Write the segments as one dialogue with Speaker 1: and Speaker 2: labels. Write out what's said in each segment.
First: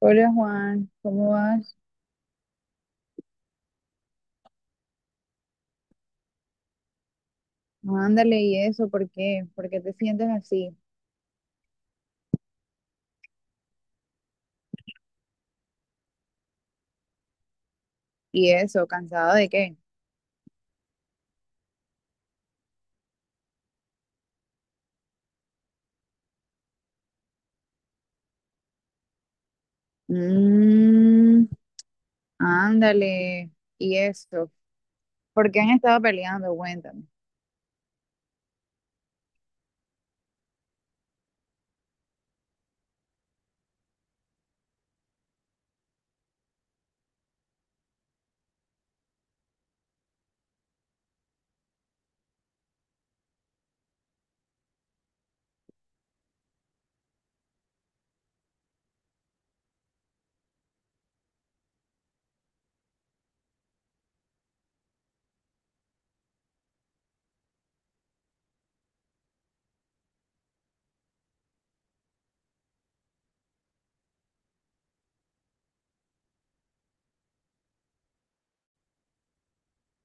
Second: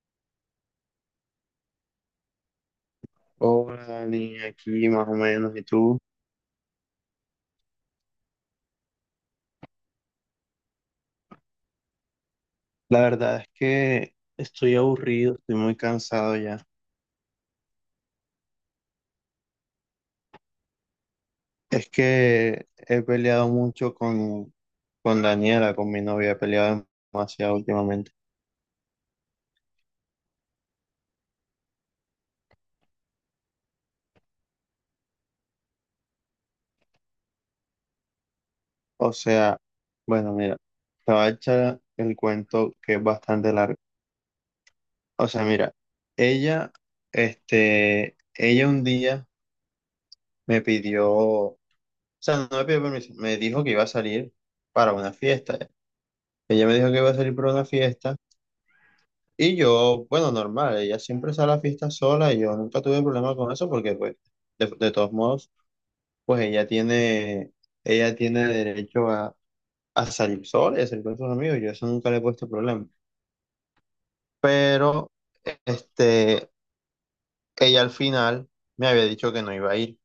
Speaker 1: Hola, Juan, ¿cómo vas?
Speaker 2: Hola, Dani, aquí más o menos, ¿y tú?
Speaker 1: No, ándale, ¿y eso? ¿Por qué? ¿Por qué te sientes así?
Speaker 2: La verdad es que estoy aburrido, estoy muy cansado ya.
Speaker 1: ¿Y eso? ¿Cansado de qué?
Speaker 2: Es que he peleado mucho con Daniela, con mi novia, he peleado demasiado últimamente.
Speaker 1: Mmm, ándale, ¿y eso? ¿Por qué han estado peleando? Cuéntame.
Speaker 2: O sea, bueno, mira, te voy a echar el cuento que es bastante largo. O sea, mira, ella, ella un día me pidió, o sea, no me pidió permiso, me dijo que iba a salir para una fiesta. Ella me dijo que iba a salir para una fiesta. Y yo, bueno, normal, ella siempre sale a la fiesta sola y yo nunca tuve problema con eso porque, pues, de todos modos, pues ella tiene derecho a salir sola y a salir con sus amigos, yo eso nunca le he puesto problema. Pero, este, ella al final me había dicho que no iba a ir,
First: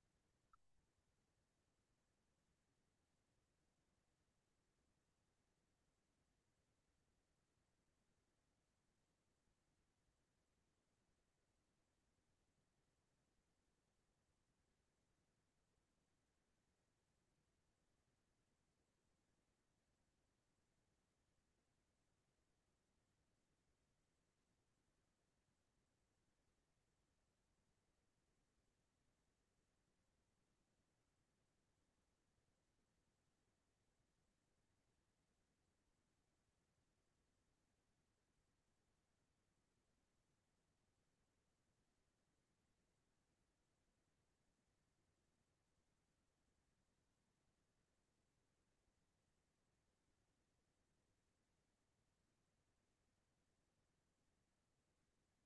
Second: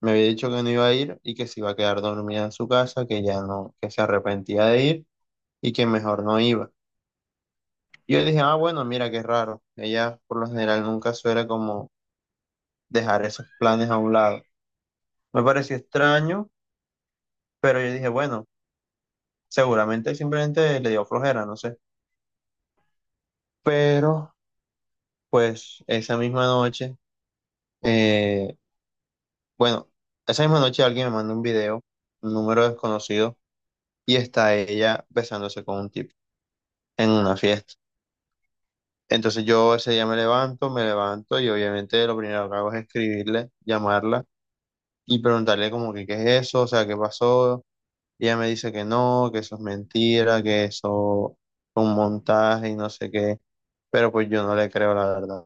Speaker 2: me había dicho que no iba a ir y que se iba a quedar dormida en su casa, que ya no, que se arrepentía de ir y que mejor no iba. Y yo dije, ah, bueno, mira qué raro, ella por lo general nunca suele como dejar esos planes a un lado. Me pareció extraño, pero yo dije, bueno, seguramente simplemente le dio flojera, no sé. Pero, pues, eh, bueno, esa misma noche alguien me manda un video, un número desconocido, y está ella besándose con un tipo en una fiesta. Entonces yo ese día me levanto y obviamente lo primero que hago es escribirle, llamarla y preguntarle como que qué es eso, o sea, qué pasó. Y ella me dice que no, que eso es mentira, que eso fue un montaje y no sé qué, pero pues yo no le creo la verdad.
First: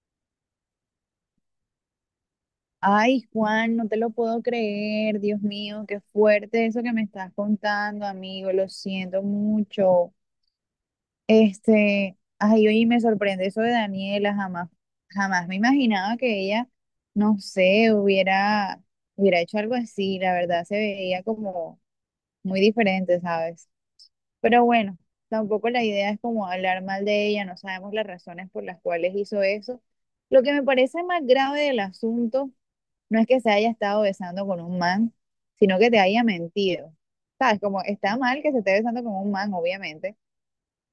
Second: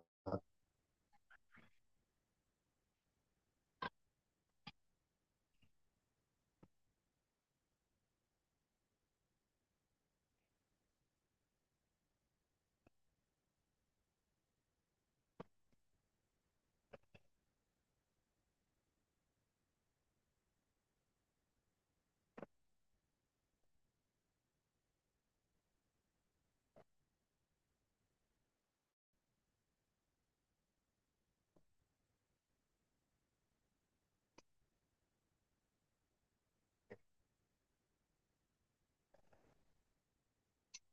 Speaker 1: Ay, Juan, no te lo puedo creer, Dios mío, qué fuerte eso que me estás contando, amigo, lo siento mucho. Ay, oye, me sorprende eso de Daniela, jamás me imaginaba que ella, no sé, hubiera hecho algo así, la verdad se veía como muy diferente, ¿sabes? Pero bueno, tampoco la idea es como hablar mal de ella, no sabemos las razones por las cuales hizo eso. Lo que me parece más grave del asunto no es que se haya estado besando con un man, sino que te haya mentido. ¿Sabes? Como está mal que se esté besando con un man, obviamente,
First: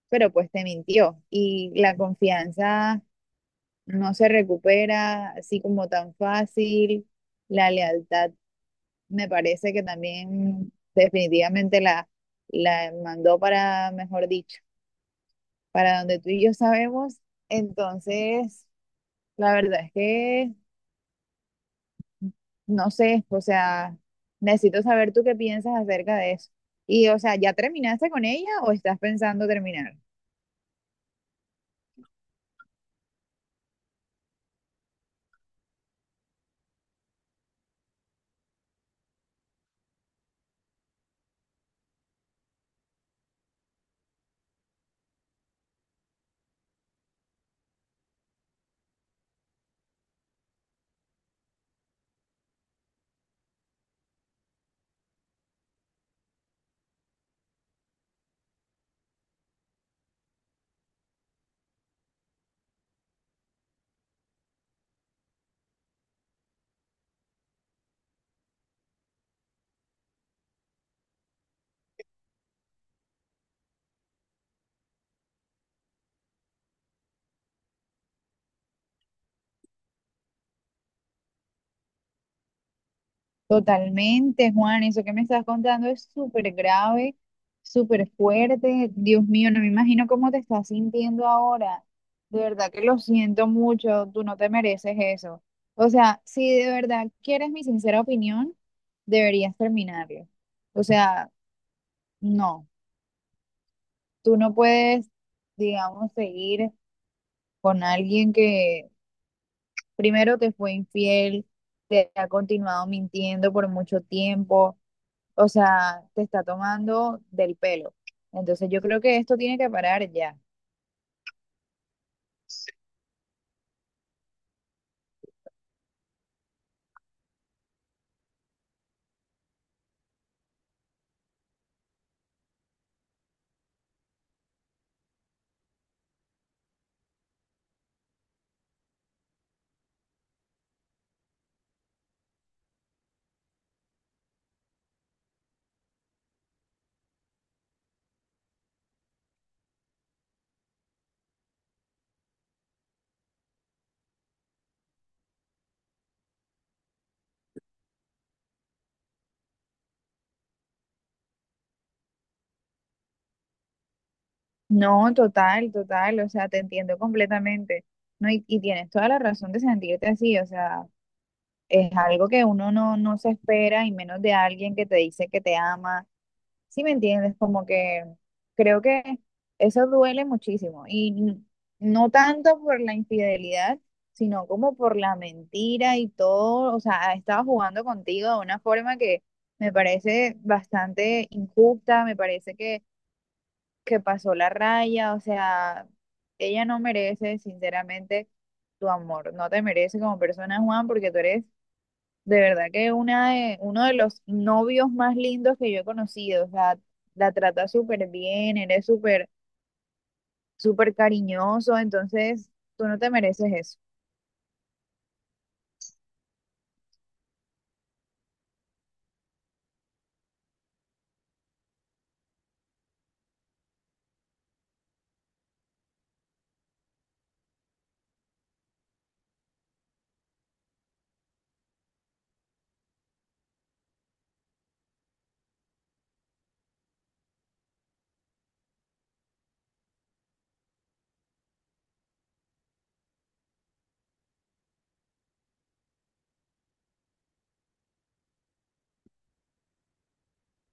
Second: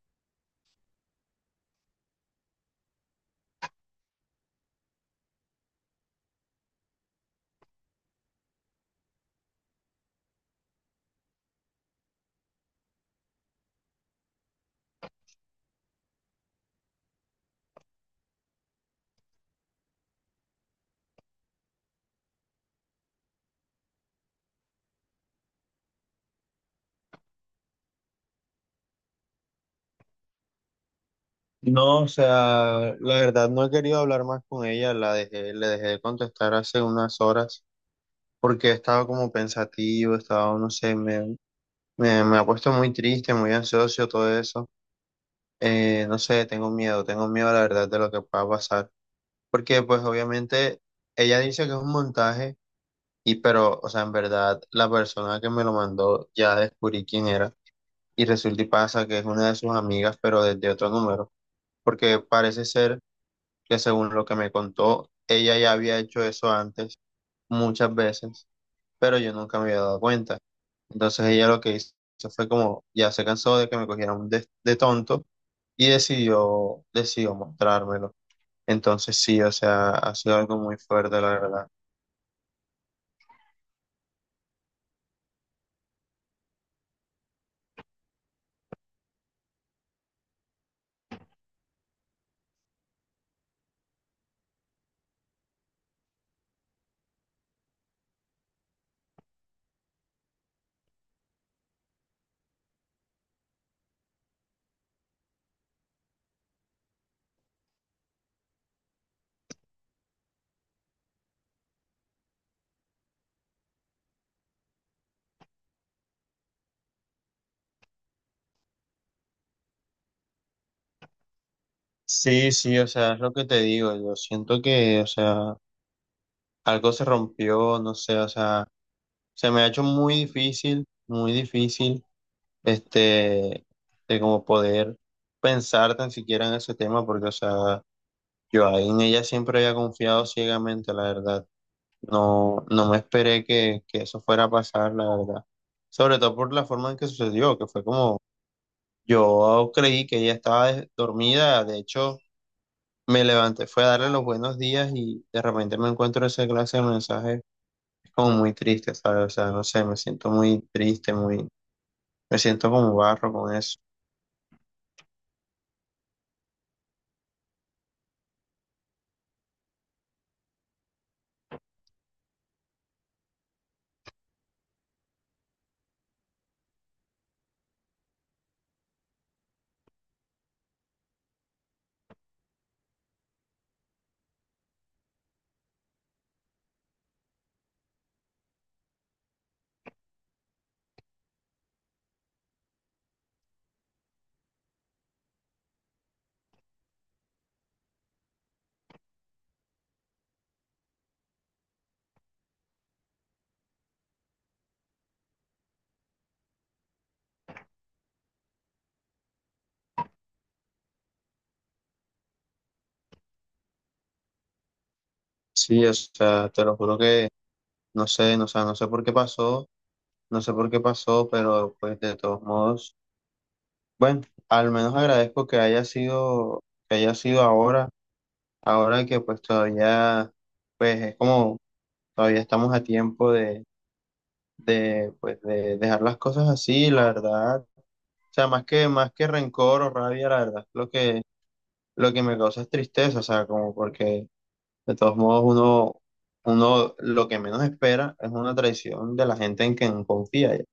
Speaker 1: pero pues te mintió y la confianza no se recupera así como tan fácil. La lealtad me parece que también definitivamente la mandó para, mejor dicho, para donde tú y yo sabemos. Entonces, la verdad es que no sé, o sea, necesito saber tú qué piensas acerca de eso. Y, o sea, ¿ya terminaste con ella o estás pensando terminar?
Speaker 2: No, o sea, la verdad no he querido hablar más con ella, la dejé, le dejé de contestar hace unas horas porque estaba como pensativo, estaba, no sé, me ha puesto muy triste, muy ansioso, todo eso. No sé, tengo miedo la verdad de lo que pueda pasar, porque pues obviamente ella dice que es un montaje. Y pero, o sea, en verdad, la persona que me lo mandó ya descubrí quién era y resulta y pasa que es una de sus amigas, pero desde otro número, porque parece ser que, según lo que me contó, ella ya había hecho eso antes muchas veces, pero yo nunca me había dado cuenta. Entonces ella lo que hizo fue como, ya se cansó de que me cogieran de, tonto y decidió mostrármelo. Entonces sí, o sea, ha sido algo muy fuerte, la verdad.
Speaker 1: Totalmente, Juan, eso que me estás contando es súper grave, súper fuerte. Dios mío, no me imagino cómo te estás sintiendo ahora. De verdad que lo siento mucho, tú no te mereces eso. O sea, si de verdad quieres mi sincera opinión, deberías terminarlo. O sea, no, tú no puedes, digamos, seguir con alguien que primero te fue infiel, te ha continuado mintiendo por mucho tiempo, o sea, te está tomando del pelo. Entonces yo creo que esto tiene que parar ya.
Speaker 2: Sí, sí, o sea, es lo que te digo, yo siento que, o sea, algo se rompió, no sé, o sea, se me ha hecho muy difícil, este, de como poder pensar tan siquiera en ese tema, porque, o sea, yo ahí en ella siempre había confiado ciegamente, la verdad, no, no me esperé que eso fuera a pasar, la verdad, sobre todo por la forma en que sucedió, que fue como, yo creí que ella estaba dormida, de hecho. Me levanté, fue a darle los buenos días y de repente me encuentro esa clase de mensajes. Es como muy triste, ¿sabes? O sea, no sé, me siento muy triste, me siento como barro con eso.
Speaker 1: No, total, o sea, te entiendo completamente. No, y tienes toda la razón de sentirte así, o sea, es algo que uno no se espera y menos de alguien que te dice que te ama. ¿Sí me entiendes? Como que creo que eso duele muchísimo y no tanto por la infidelidad, sino como por la mentira y todo, o sea, ha estado jugando contigo de una forma que me parece bastante injusta, me parece que pasó la raya, o sea, ella no merece sinceramente tu amor, no te merece como persona, Juan, porque tú eres de verdad que uno de los novios más lindos que yo he conocido, o sea, la trata súper bien, eres súper cariñoso, entonces tú no te mereces eso.
Speaker 2: Sí, o sea, te lo juro que no sé, no, o sea, no sé por qué pasó, no sé por qué pasó, pero pues de todos modos, bueno, al menos agradezco que haya sido, ahora, ahora que pues todavía, pues es como, todavía estamos a tiempo pues de dejar las cosas así, la verdad. O sea, más que rencor o rabia, la verdad, lo que me causa es tristeza, o sea, como porque de todos modos uno lo que menos espera es una traición de la gente en quien confía. Ya.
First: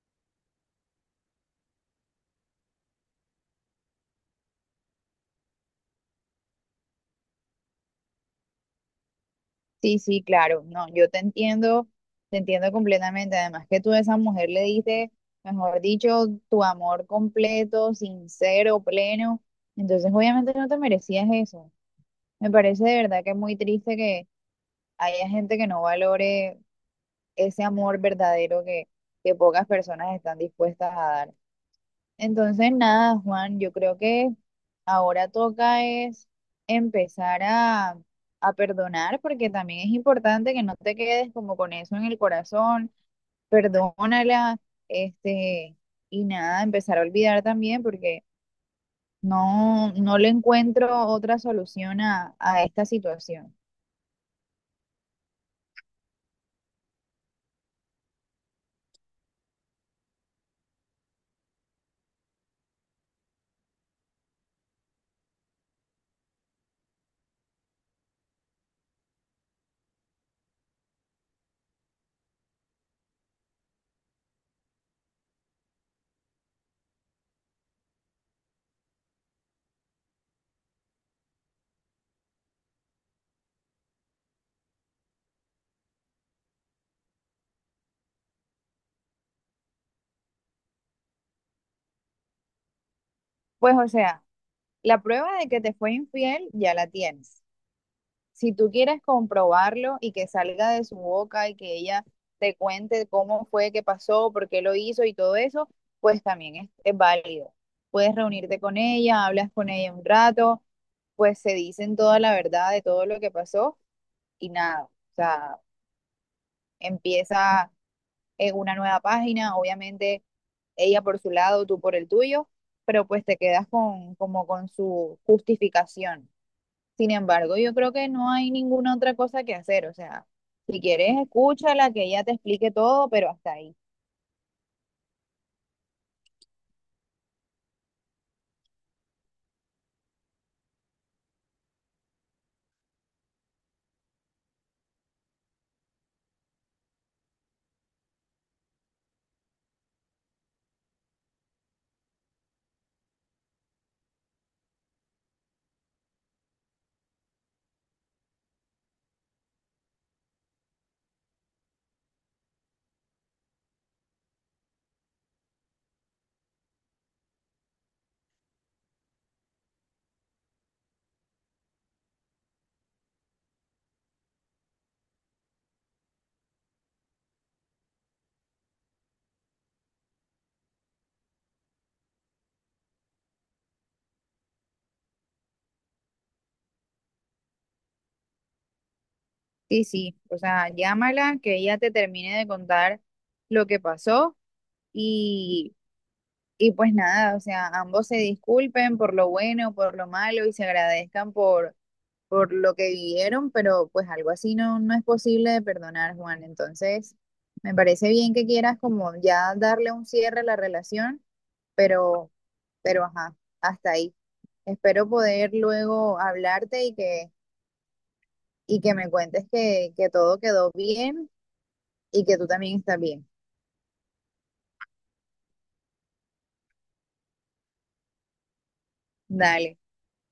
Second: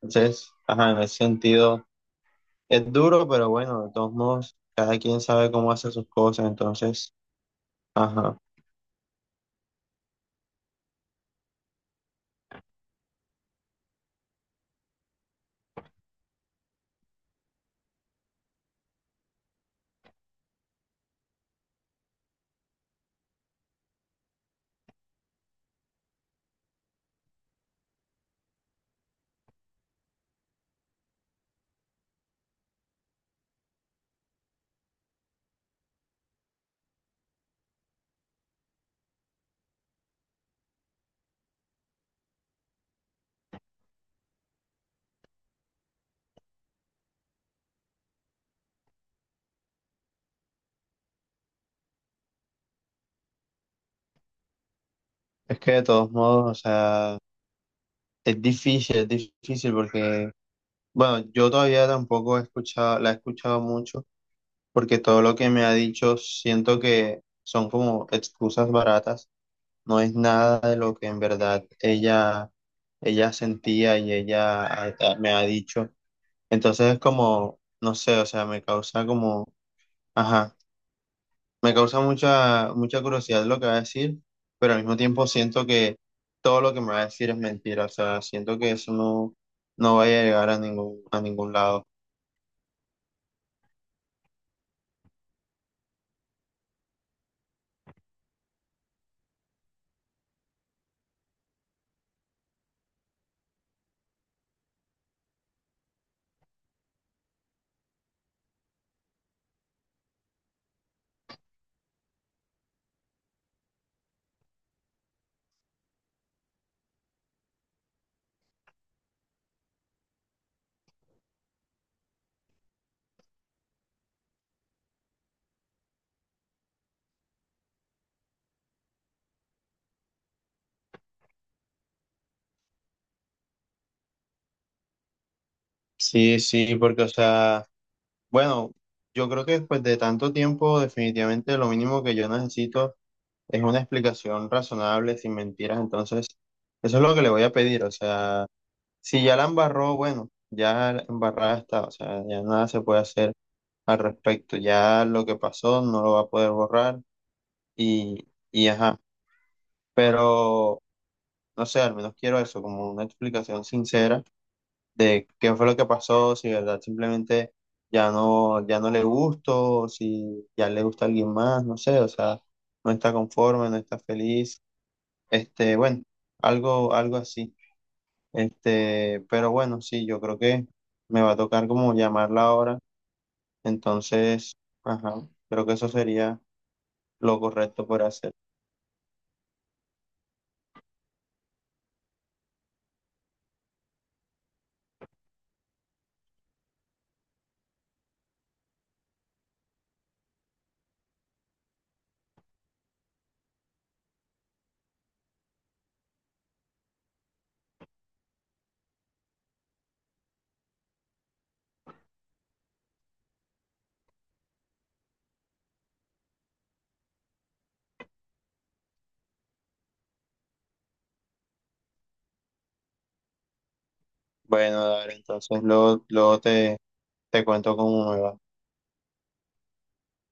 Speaker 2: Entonces, ajá, en ese sentido es duro, pero bueno, de todos modos, cada quien sabe cómo hace sus cosas, entonces, ajá,
Speaker 1: Sí, sí, claro, no, yo te entiendo completamente. Además que tú a esa mujer le diste, mejor dicho, tu amor completo, sincero, pleno, entonces obviamente no te merecías eso. Me parece de verdad que es muy triste que haya gente que no valore ese amor verdadero que pocas personas están dispuestas a dar. Entonces, nada, Juan, yo creo que ahora toca es empezar a perdonar, porque también es importante que no te quedes como con eso en el corazón, perdónala, este, y nada, empezar a olvidar también, porque no le encuentro otra solución a esta situación.
Speaker 2: es que de todos modos, o sea, es difícil porque, bueno, yo todavía tampoco he escuchado, la he escuchado mucho porque todo lo que me ha dicho siento que son como excusas baratas, no es nada de lo que en verdad ella sentía y ella me ha dicho. Entonces es como, no sé, o sea, me causa como, ajá, me causa mucha, mucha curiosidad lo que va a decir, pero al mismo tiempo siento que todo lo que me va a decir es mentira, o sea, siento que eso no vaya a llegar a ningún lado.
Speaker 1: Pues, o sea, la prueba de que te fue infiel ya la tienes. Si tú quieres comprobarlo y que salga de su boca y que ella te cuente cómo fue, qué pasó, por qué lo hizo y todo eso, pues también es válido. Puedes reunirte con ella, hablas con ella un rato, pues se dicen toda la verdad de todo lo que pasó y nada, o sea, empieza en una nueva página, obviamente ella por su lado, tú por el tuyo, pero pues te quedas con, como con su justificación. Sin embargo, yo creo que no hay ninguna otra cosa que hacer. O sea, si quieres, escúchala, que ella te explique todo, pero hasta ahí.
Speaker 2: Sí, sí, porque, o sea, bueno, yo creo que después de tanto tiempo, definitivamente lo mínimo que yo necesito es una explicación razonable, sin mentiras. Entonces, eso es lo que le voy a pedir. O sea, si ya la embarró, bueno, ya la embarrada está. O sea, ya nada se puede hacer al respecto. Ya lo que pasó no lo va a poder borrar y, ajá. Pero, no sé, al menos quiero eso, como una explicación sincera de qué fue lo que pasó, si de verdad simplemente ya no, ya no le gustó, si ya le gusta alguien más, no sé, o sea, no está conforme, no está feliz, bueno, algo, algo así, pero bueno, sí, yo creo que me va a tocar como llamarla ahora, entonces, ajá, creo que eso sería lo correcto por hacer.
Speaker 1: Sí, sí. O sea, llámala, que ella te termine de contar lo que pasó y, y pues nada, o sea, ambos se disculpen por lo bueno, por lo malo y se agradezcan por lo que vivieron, pero pues algo así no es posible de perdonar, Juan. Entonces, me parece bien que quieras como ya darle un cierre a la relación, pero, pero ajá, hasta ahí. Espero poder luego hablarte y y que me cuentes que todo quedó bien y que tú también estás bien.
Speaker 2: Bueno, dale, entonces luego, luego te cuento cómo me va.
Speaker 1: Dale.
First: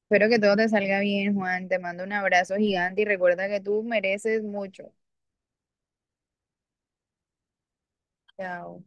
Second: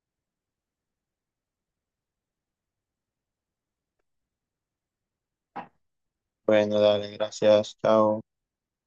Speaker 1: Espero que todo te salga bien, Juan. Te mando un abrazo gigante y recuerda que tú mereces mucho.
Speaker 2: Bueno, dale, gracias, chao.
Speaker 1: Chao.